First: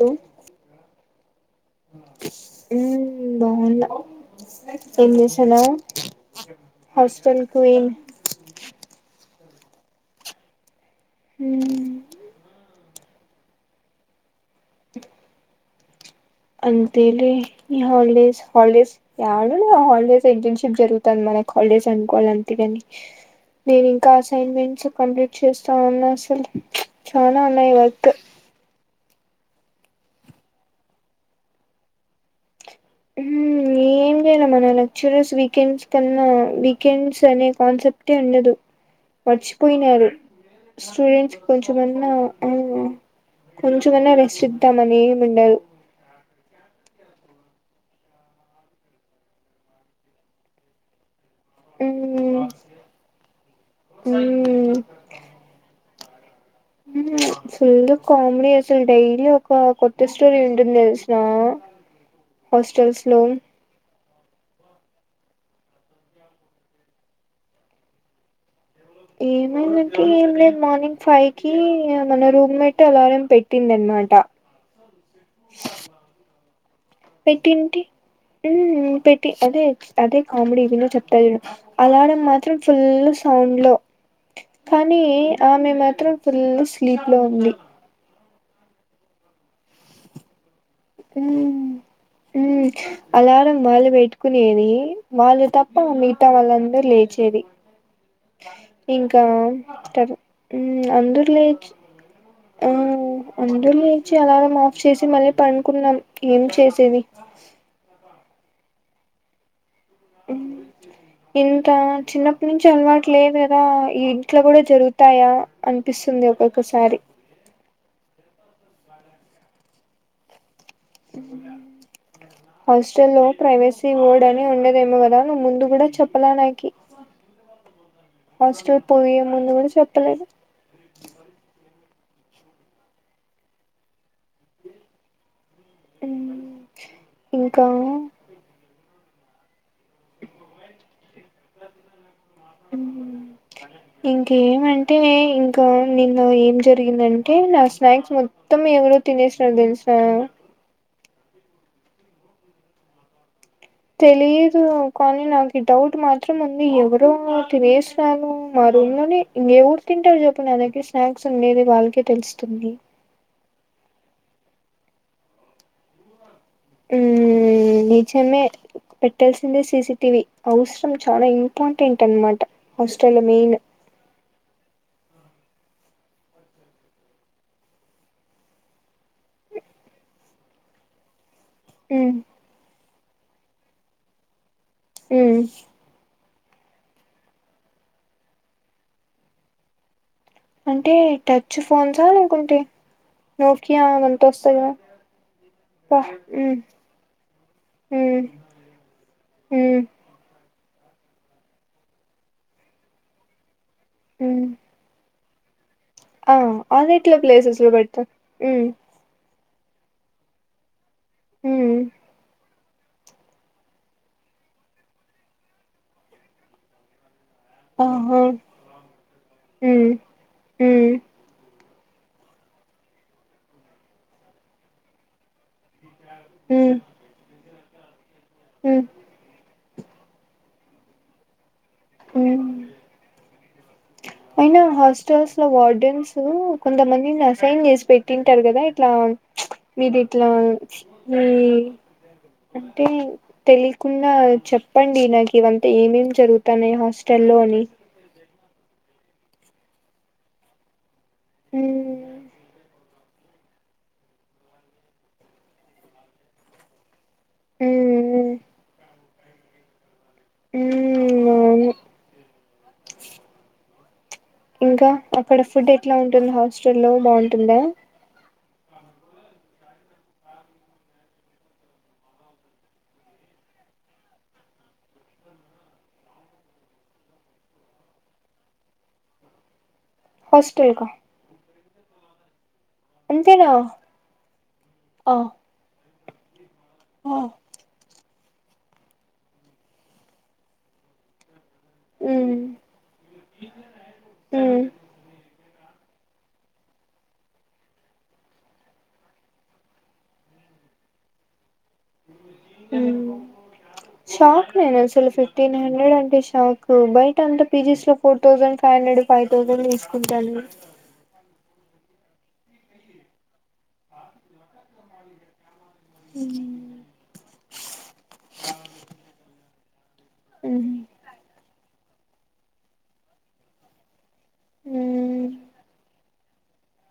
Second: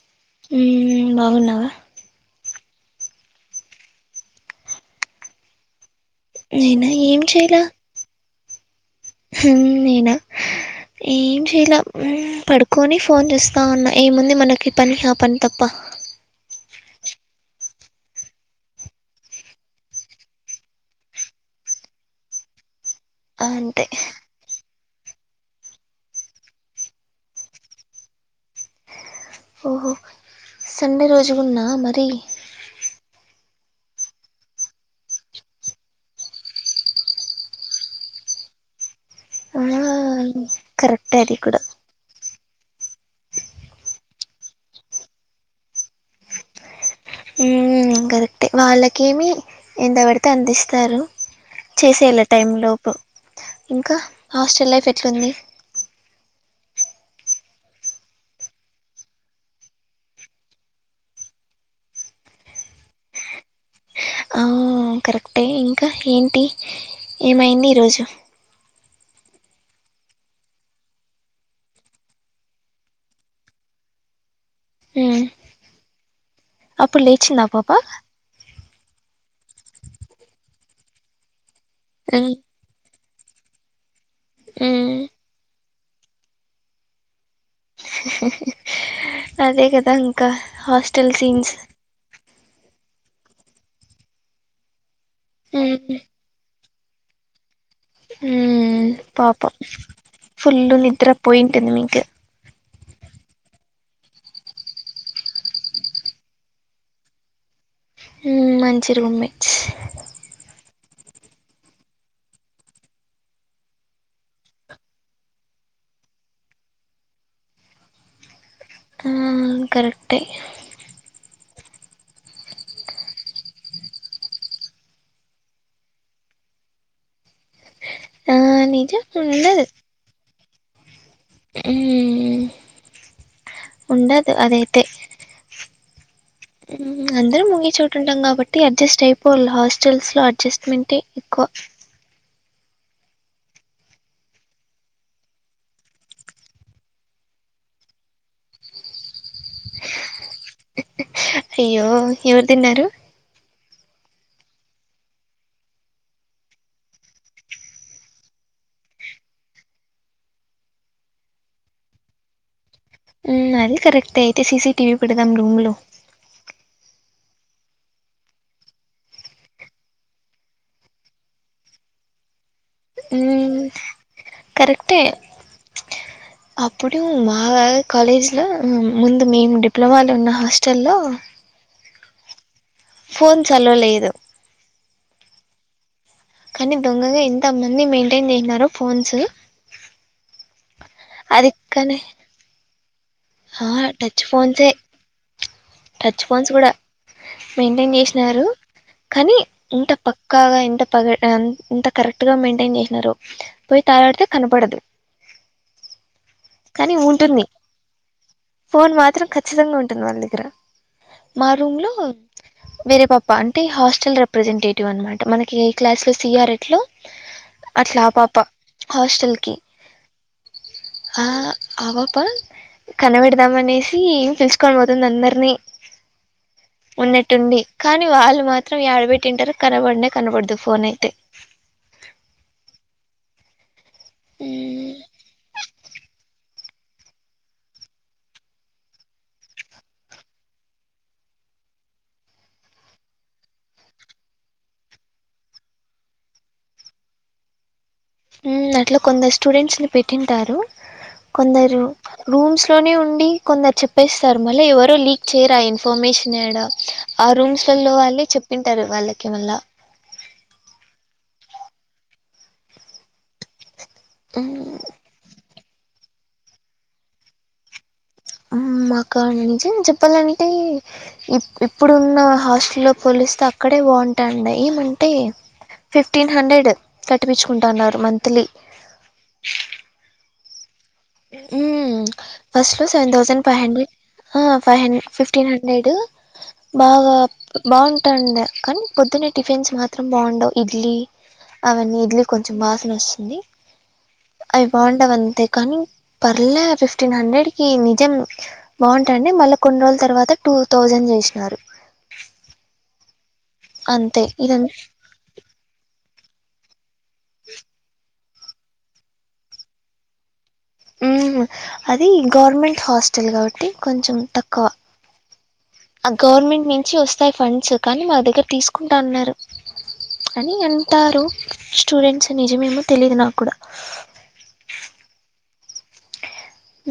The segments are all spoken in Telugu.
హలో బాగున్నావా ఉ బావుంద ఏం చేసార నేనా ఏం చేయలా హ నేనా ఏం చేయలా ఉమ్ ఊ పడుకొని ఫోన్ చూస్తా ఉన్నా ఏముంది మనకి ఈ పని ఆ పని తప్ప అంతేలే ఈ హాలిడేస్ హాలిడేస్ యాడున్నాయిఆ హాలిడేస్ ఇంటర్న్షిప్ జరుగుతుంది మనకి హాలిడేస్ అనుకోవాలి అంతే గాని అంతే నేను ఇంకా అసైన్మెంట్ చె కంప్లీట్ చేస్తా ఉన్నా అసలు చాలా ఉన్నాయి వర్కు ఓహో సండే రోజు ఉన్నా మరి ఊఏం లేదమ్మా మన లెక్చరర్స్ వీకెండ్స్ కన్నా వీకెండ్స్ అనే కాన్సెప్టే ఉండదు ఆ మర్చిపోయినారు కరెక్టే అది స్టూడెంట్స్ కూడా కొంచమన్నా ఆ కొంచమన్నా రెస్ట్ ఇద్దామని ఏమి ఉండదు ఊ కరెక్టే వాళ్ళకేమి ఎంత పడితే అంత ఇస్తారు చేసేయల ఉమ్ టైం లోపు ఇంకా హాస్టల్ లైఫ్ ఎట్లుంది ఫుల్ కామెడీ అసలు డైలీ ఒక కొత్త స్టోరీ ఉంటుంది తెలుసునాహాస్టల్స్ లో ఆ కరెక్టే ఇంకా ఏంటి ఏమైంది ఈరోజు ఏమైందంటే ఏం లేదు మార్నింగ్ ఫైవ్ కి మన రూమ్మేట్ అలారం పెట్టిందిన్నమాట మ్మ్ అప్పుడు లేచిందా పాపా ఉమ్ పెట్టి అదే అదే కామెడీ విను చెప్తా విను అలారం మ్మ్ మాత్రం ఫుల్ సౌండ్లో మ్మ్ కానీ ఆమె మా త్రం ఫుల్ స్లీప్ లో ఉంది అదే కదా ఇంకా హాస్టల్ సీన్స్ ఉ అలారం మళ్ళీ పెట్టుకునేది వాళ్ళు తప్ప మిగతా వాళ్ళందరు లేచేది ఉ ఇంకా పాపం తరు ఫుల్ మ్మ్ నిద్ర అందరు లేచి పోయింటుంది మీకే ఆ అందరు లేచి అలారం ఆఫ్ చేసి మళ్ళీ పడుకున్నాం ఏం చేసేది మంచి రూమ్మేట్ ఇంత చిన్నప్పటి నుంచి అలవాటు లేదు కదా ఈ ఇంట్లో కూడా జరుగుతాయా అనిపిస్తుంది ఒకొక్కసారి ఆ కరెక్టే హాస్టల్లో ప్రైవేసీ బోర్డు అని ఉండేదేమో గదా నువ్వు ముందు కూడా చెప్పాల నాకి ఆ, హాస్టల్ నిజం పోయే ముందు ఉండదు గూడా చెప్పలేదు ఊ ఉండదు అదైతే మ్మ్ అందరం ఇంకా ఒగే చోటు ఉంటాం కాబట్టి అడ్జస్ట్ అయిపో పుల్హస్ హాస్టల్స్లో అడ్జస్ట్మెంటే ఎక్కువ ఊ ఇంకేమంటే ఇంకా నిన్న ఏం జరిగిందంటే నా స్నాక్స్ మొత్తం ఎవరో తినేసారు దెల్సా అయ్యో ఎవరుదిన్నారు తెలిదు కానీ నాకు డౌట్ మాత్రం ఉంది ఎవరో తినేస్నాను ను మా రూమ్ లోని ఇంక ఎవరు తింటారు చెప్పు నా దగ్గర స్నాక్స్ ఉండేది వాళ్ళకే తెలుస్తుంది అది కరెక్ట్ అయితే సీసీటీవీ పెడదాం రూమ్ లో ఉ నిజమే పెట్టాల్సిందే సీసిటివి అవసరం చానా ఇంపార్టెంట్ అనమాట ఉ హాస్టల్లో మెయిన్ కరెక్టే అప్పుడు మా కాలేజ్లో ముందు మేము డిప్లొమాలో ఉన్న హాస్టల్లో ఉ ఫోన్స్ అలో లేదు ఉ కానీ దొంగగా ఎంత మంది మెయింటైన్ చేసినారు ఫోన్స్ అంటే అది టచ్ కానీ ఫోన్సా లేకుంటే నోకయా అవి అంత టచ్ వస్తాయి ఫోన్సే కదా అబ్బా టచ్ ఫోన్స్ మ్మ్ గడా మెంటైన్ మ్మ్ చేసినారు కానీ మ్మ్ ఇంత పక్కాగా ఇంత పగడ్ ఇంత కరెక్ట్ గా మెయింటైన్ చేసినారు పోయి తారడితే హ్మ్ కనపడదు ఆ ఆది కానీ ఎట్ల ఉంటుంది ప్లేసెస్ లో పెడతా ఫోన్ మాత్రం ఖచ్చితంగా ఉంటుంది వాళ్ళ దగ్గర మ హ్మ్ రూమ్ లో వేరే పాప అంటే హాస్టల్ రిప్రజెంటేటివ్ అనమాట మనకి ఏ క్లాస్ లో సిఆర్ఎట్ లో అట్లా ఆహా పాప హాస్టల్ కి హ్మ్ హ్మ్ ఆ అపాప కనబెడదామ అనేసి ఏమి పిలుసుకొని పోతుంది అందరినీ హ్మ్ ఉన్నట్టుండి కానీ వాళ్ళు మాత్రం హ్మ్ ఏడబెట్టింటారు కనబడనే కనబడదు ఫోన్ అయితే ఊ అయినా హాస్టల్స్ లో వార్డెన్స్ కొంతమందిని అసైన్ చేసి పెట్టింటారు కదా ఇట్లా మీది ఇట్లా మీ అంటే తెలియకుండా చెప్పండి నాకు ఇవంతా ఏమేమి జరుగుతాన్నాయి హాస్టల్లో అని అట్లా కొందరు స్టూడెంట్స్ ని పెట్టింటారు కొందరు హ్మ్ రూమ్స్ లోనే ఉండి కొందరు చెప్పేస్తారు మళ్ళీ ఎవరో లీక్ చేయరు ఆ ఇన్ఫర్మేషన్ ఎడ ఆ రూమ్స్ల లో హ్మ్ వాళ్ళి హ్మ్. చెప్పింటారు వాళ్ళకి మళ అవును మ్మ్ ఇంకా అక్కడ ఫుడ్ ఎట్లా ఉంటుంది హాస్టల్ బాగుంటుందా మాకా నిజం చెప్పాలంటే ఇప్పుడున్న హాస్టల్లో పోలిస్తే అక్కడే బాగుంటాం ఏమంటే ఫిఫ్టీన్ హండ్రెడ్ కట్టిపించుకుంటున్నారు మంతంత్లీ హస్టల్ క ఉ ఫస్ట్ లో సెవెన్ థౌజండ్ అంతేనా ఫైవ్ హండ్రెడ్ ఫైవ్ హ ఆ ఫిఫ్టీన్ హండ్రెడ్ బాగా ఆ బాగుం ట్టం కానీ పొద్దున్న టిఫిన్స్ మాత్రం బాగుండవు ఇడ్లీ అవన్నీ ఇడ్లీ ఉమ్ కొంచెం వసన వస్తుంది ఉమ్ అవి బాగుందవ్ అంతే కానీ పర్లే ఫిఫ్టీన్ హండ్రెడ్ కి నిజం బాగుంటాండి మళ్ళా కొన్ని రోజుల తర్వాత టూ థౌజండ్ చేసినారు మ్మ్ అంతే షాక్ ఇదం నేను అసలు ఫిఫ్టీన్ హండ్రెడ్ అంటే నాకు బయట అంత పీజీస్ లో four thousand five hundred five thousand తీసుకుంటాను మ్మ్ అది గవర్నమెంట్ హాస్టల్ కాబట్టి కొంచెం తక్కువ ఆ గవర్నమెంట్ నుంచి వస్తాయి ఫండ్స్ కానీ మా దగ్గర తీసుకుంటా అన్నారు అని ఉమ్ అంటారు స్టూడెంట్స్ నిజాం ఏమో తెలీదు నా కూడా మ్మ్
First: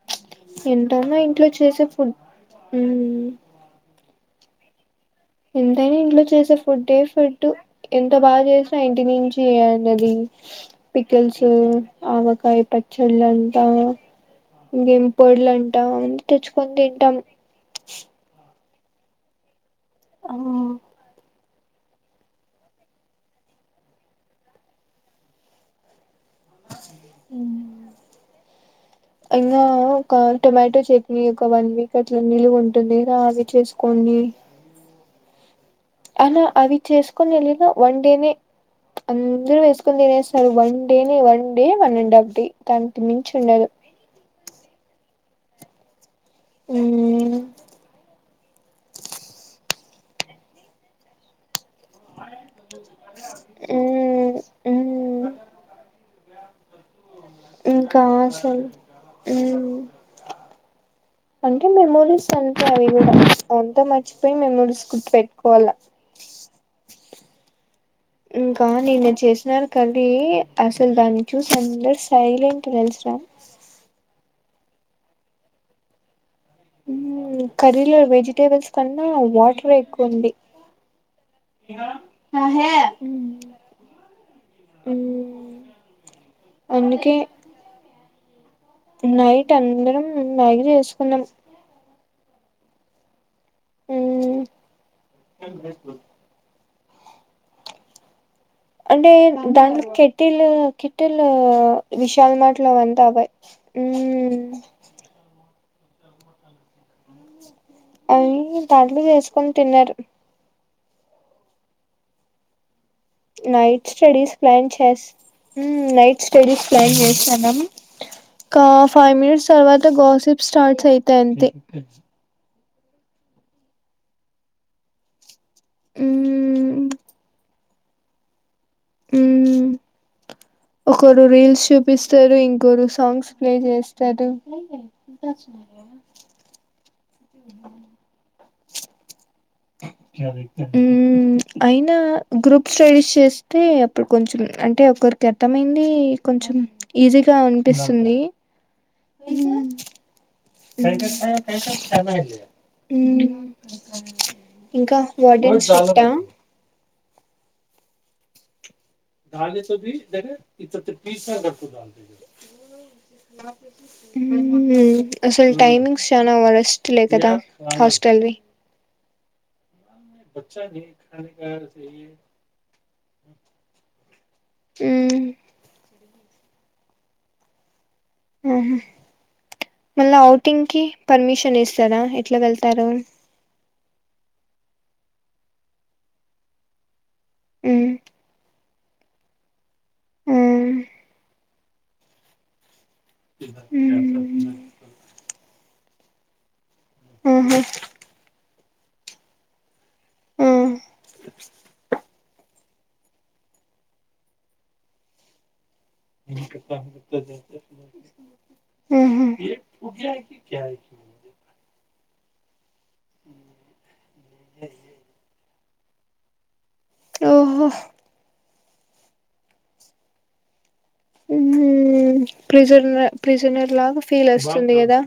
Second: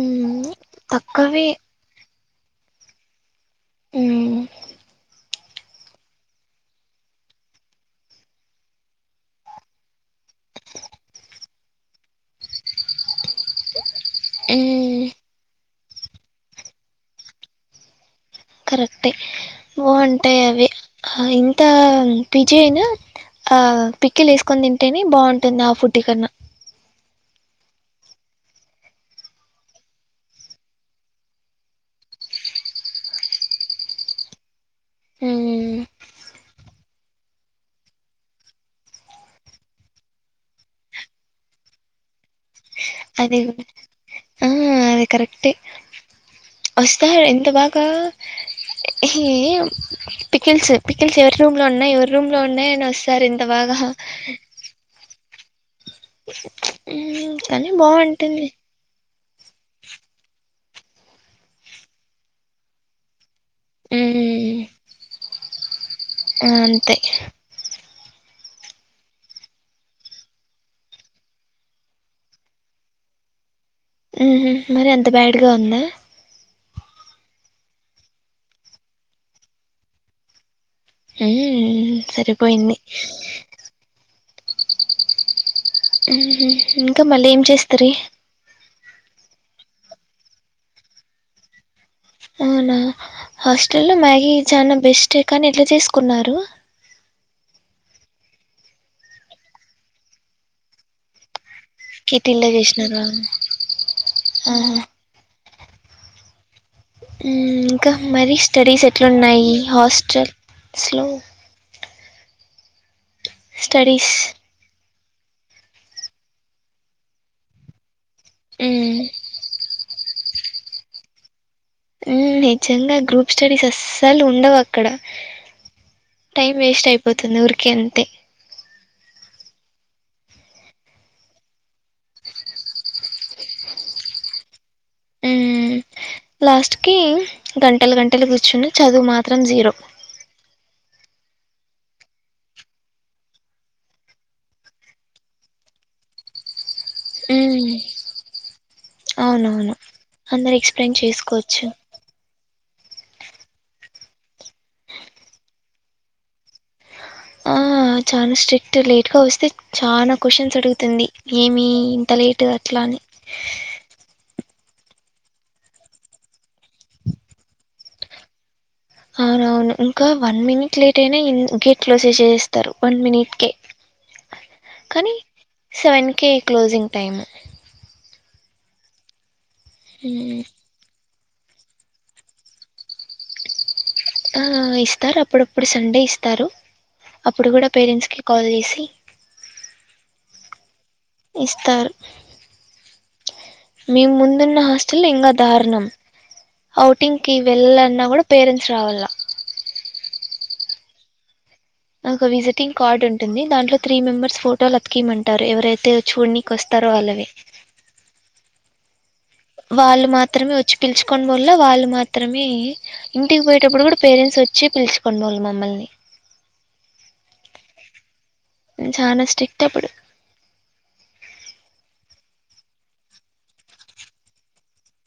మ్మ్ ఎంటన్నా తక్కువే ఇంట్లో చేసే ఫుడ్ మ్మ్ మ్మ్ ఎంతైనా ఇంట్లో చేసే ఫుడ్ ఏ ఫుడ్ ఎంత బాగా చేసినా ఇంటి నుంచిన్నది ఏంది ఆది పికిల్స్ ఆవ కాయ పచ్చడిలు అంటా ఇంకేం మ్మ్ పొడులు అంట అ తెచ్చుకొని తింటాం కరక్టి బగుంటాయి ఆ అవి ఇం అంత పిజ్జి అయినా ఆ పికిలు వేసుకొని తింటేనే బాగుంటుంది ఆ ఫుడ్ కన్నా ఇకా ఒక టొమాటో చట్నీ ఒక వన్ వీక్ అట్లా నిలువ ఉంటుంది కదా అవి చేసుకోని మ్మ్ అనా అవి చేసుకొని వెళ్ళినా వన్ డేనే అందరూ వేసుకొని తినేస్తారు వన్ డేనే one day one and half day దానికి మించి అదే ఉండదు అదే కరెక్ట్ టి వస్తారు మ్మ్ ఎంత బాగా హెమ్ ఏం పికిల్స్ పికిల్స్ ఎవరూ లో ఉన్నాయి ఎవరి రూమ్ లో ఉన్నాయ అని వస్తారు ఇంత బాగా మ్మ్ మ్మ్ ప ఉమ్ చలి బాగుంటుంది ఉమ్ అంటే మెమోరీస్ అంటే అవి కూడా అంత మర్చిపోయి మ్మ్ మెమోరీస్ గుర్ పె కోలా ఆ అంతే ఇంకా నిన్న చేసినారు కర్రీ అసలు దాన్ని చూసి అందరు సైలెంట్ తెలుసురా ఉహు మరి అంత బ్యాడ్గా ఉందా కర్రీలో వెజిటేబుల్స్ కన్నా వాటర్ ఎక్కువుంది హమ్ సరిపోయింది మ్మ్ ఇంకా అందుకే మళ్ళీ ఏం చేస్తారు నైట్ అందరం మ్యాగి చేసుకున్నాం అవునా హాస్టల్ల్లో మ్యాగీ మ్మ్ చానా బెస్ట్ ఎ కానీ ఎట్లా చేసుకున్నారు అంటే దాని కెటిల్ కెటిల్ విశాల్ కిటిల్లో మట్ లో వంద చేసినారా యాభై ఉమ్ ఆహా. మ్మ్, ఇంకా మరి అవి స్టడీస్ దాంట్లో చేసుకొని ఎట్లున్నాయి తిన్నారు హాస్టల్ స్లో నైట్ స్టడీస్ ప్లాన్ చేసి నైట్ స్టడీస్ ప్లాన్ చేస్తానం కా మ్మ్. ఫైవ్ మినిట్స్ తర్వాత గసిప్ స్టార్ట్స్ అయితే అంత నిజంగా గ్రూప్ స్టడీస్ అస్సలు ఉండవు అక్కడ టైమ్ మ్మ్ వేస్ట్ అయిపోతుందివర్కి గంతే ఉమ్ ఒకరు రీల్స్ చూపిస్తారు ఇంకొరు సాంగ్స్ ప్లే చేస్తారు మ్మ్ లాస్ట్ కి గంటలు గంటలు కూర్చుని చదువు మా ఉమ్ అయినా గ్రూప్ స్టడీస్ చేస్తే అప్పుడు కొంచెం అంటే ఒకరికి అర్థమైంది కొంచెం ఈజీగా మ్మ్ అనిపిస్తుంది మ్మ్ అవునవును అందరు ఎక్స్ప్లెయిన్ చేసుకోవచ్చు ఇంకా వాడేన్ స్ట్రీట్ ఆ ఆ చానా స్ట్రీట్ ట్ లేట్గా వస్తే చాలా క్వశ్చన్స్ అడుగుతుంది. ఏమి ఇంత లేట్ అట్లా అని అసలు టైమింగ్స్ చాలా వరస్ట్లే కదా హాస్టల్వి అవునవును ఇంకా వన్ మినిట్ లేట్ అయిన గేట్ క్లోజ చేస్తారు వన్ మనిట్కి కానీ మ్మ్ సెవెన్ ఓకే క్లోజింగ్ టైమ్ ఆ మళ్ళ ఔటింగ్కి పర్మిషన్ ఇస్తారా ఎట్లా వెళ్తారు ఆ ఇస్తారు అప్పుడప్పుడు సండే ఇస్తారు అప్పుడు కూడా మ్మ్ పేరెంట్స్ కి కాల్ చేసి ఆ ఇస్తస్తర్ మేము మ్మ్ ముందున్న హాస్టల్ ఇంకా దారుణం ఔటింగ్ కి ఆహా వెళ్ళన్నా కూడా పేరెంట్స్ రావాల ఆ ఒక విజిటింగ్ కార్డ్ ఉంటుంది దాంట్లో త్రీ మెంబర్స్ ఫోటోలు అతకీమంటారు ఎవరైతే చూడనీకి వస్తారో వాళ్ళవి కత్తత్త [inaudible] వాళ్ళు మాత్రమే వచ్చి పిల్చుకోడం వల్ల వాళ్ళు మాత్ర అత్రమి ఇంటికి పోయేటప్పుడు కూడా పేరెంట్స్ వచ్చి పిలుచుకుని వాళ్ళు మమ్మల్ని ఓహో చాలా స్ట్రిక్ట్ప్పుడు ప్రిజ ప్రిజనర్ లాగా ఫీల్ వస్తుంది కదా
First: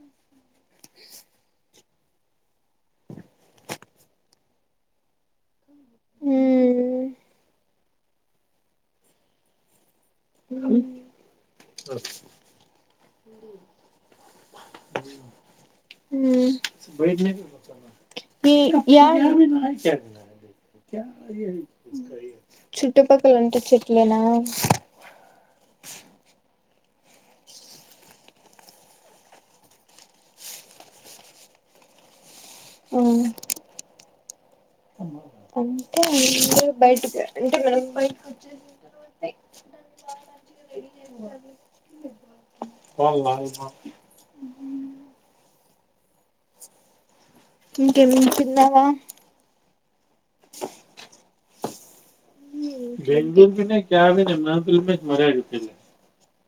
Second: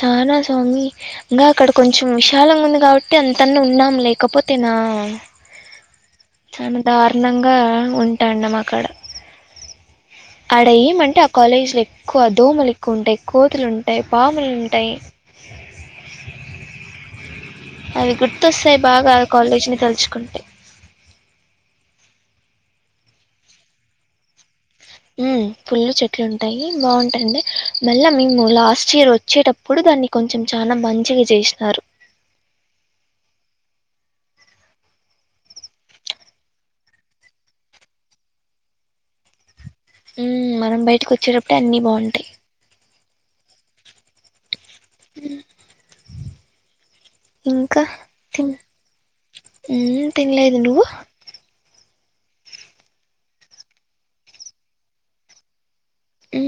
చాలా స్వామి ఇంకా అక్కడ కొంచెం విశాలంగా ఉంది కాబట్టి అంతని ఉన్నాము లేకపోతే నా చాలా మ్మ్ దారుణంగా ఉంటాన్నాము అక్కడ ఆడ ఏమంటే ఆ కాలేజీలో ఎక్కువ దోమలు ఎక్కువ ఉంటాయి. కోతులు ఉంటాయి పాములు ఉంటాయి. మ్మ్ అవి మీ గుర్తొస్తాయి బాగా యాడ్ ఆ కాలేజీ ని తలుచుకుంటే. చుట్టుపక్కల ఉంటే చెట్లేనా పుల్లు చెట్లు ఉంటాయి బాగుంటాయిడి. మళ్ళా మేము లాస్ట్ ఇయర్ వచ్చేటప్పుడు దాన్ని కొంచెం చాలా మంచిగా చేసినారు. ఆ అంటే బయటికి అంటే మనం బయ వచ్చేత ఉ మనం బయటకి వచ్చేటప్పుడు అన్ని బాగుంటాయి అవు అవు అ [inaudible] ఇంకా ఇంకేమి తం తిన్నావా తినలేదు నువ్వు వెెంగూ న కవి మంతలష్ మరదు పలే ఆ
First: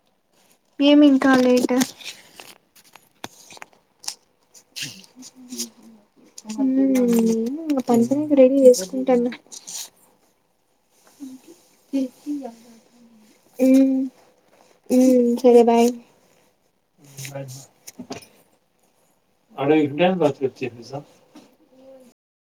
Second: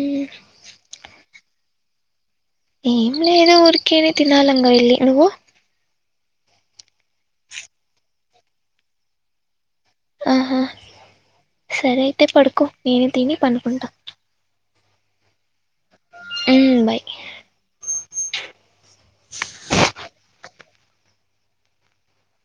ఏమింకా లేట్ ఏం లేదు ఊరికే తినాలంగ ఎల్లి నువ్వు ఊ నేను ఇంగ పని పక రెడీ చేసుకుంటాను ఆహా సరే అయితే పడుకో నేను తిని పనుకుంటా ఉ సరే ఉమ్, బాయ్ [unintelligible]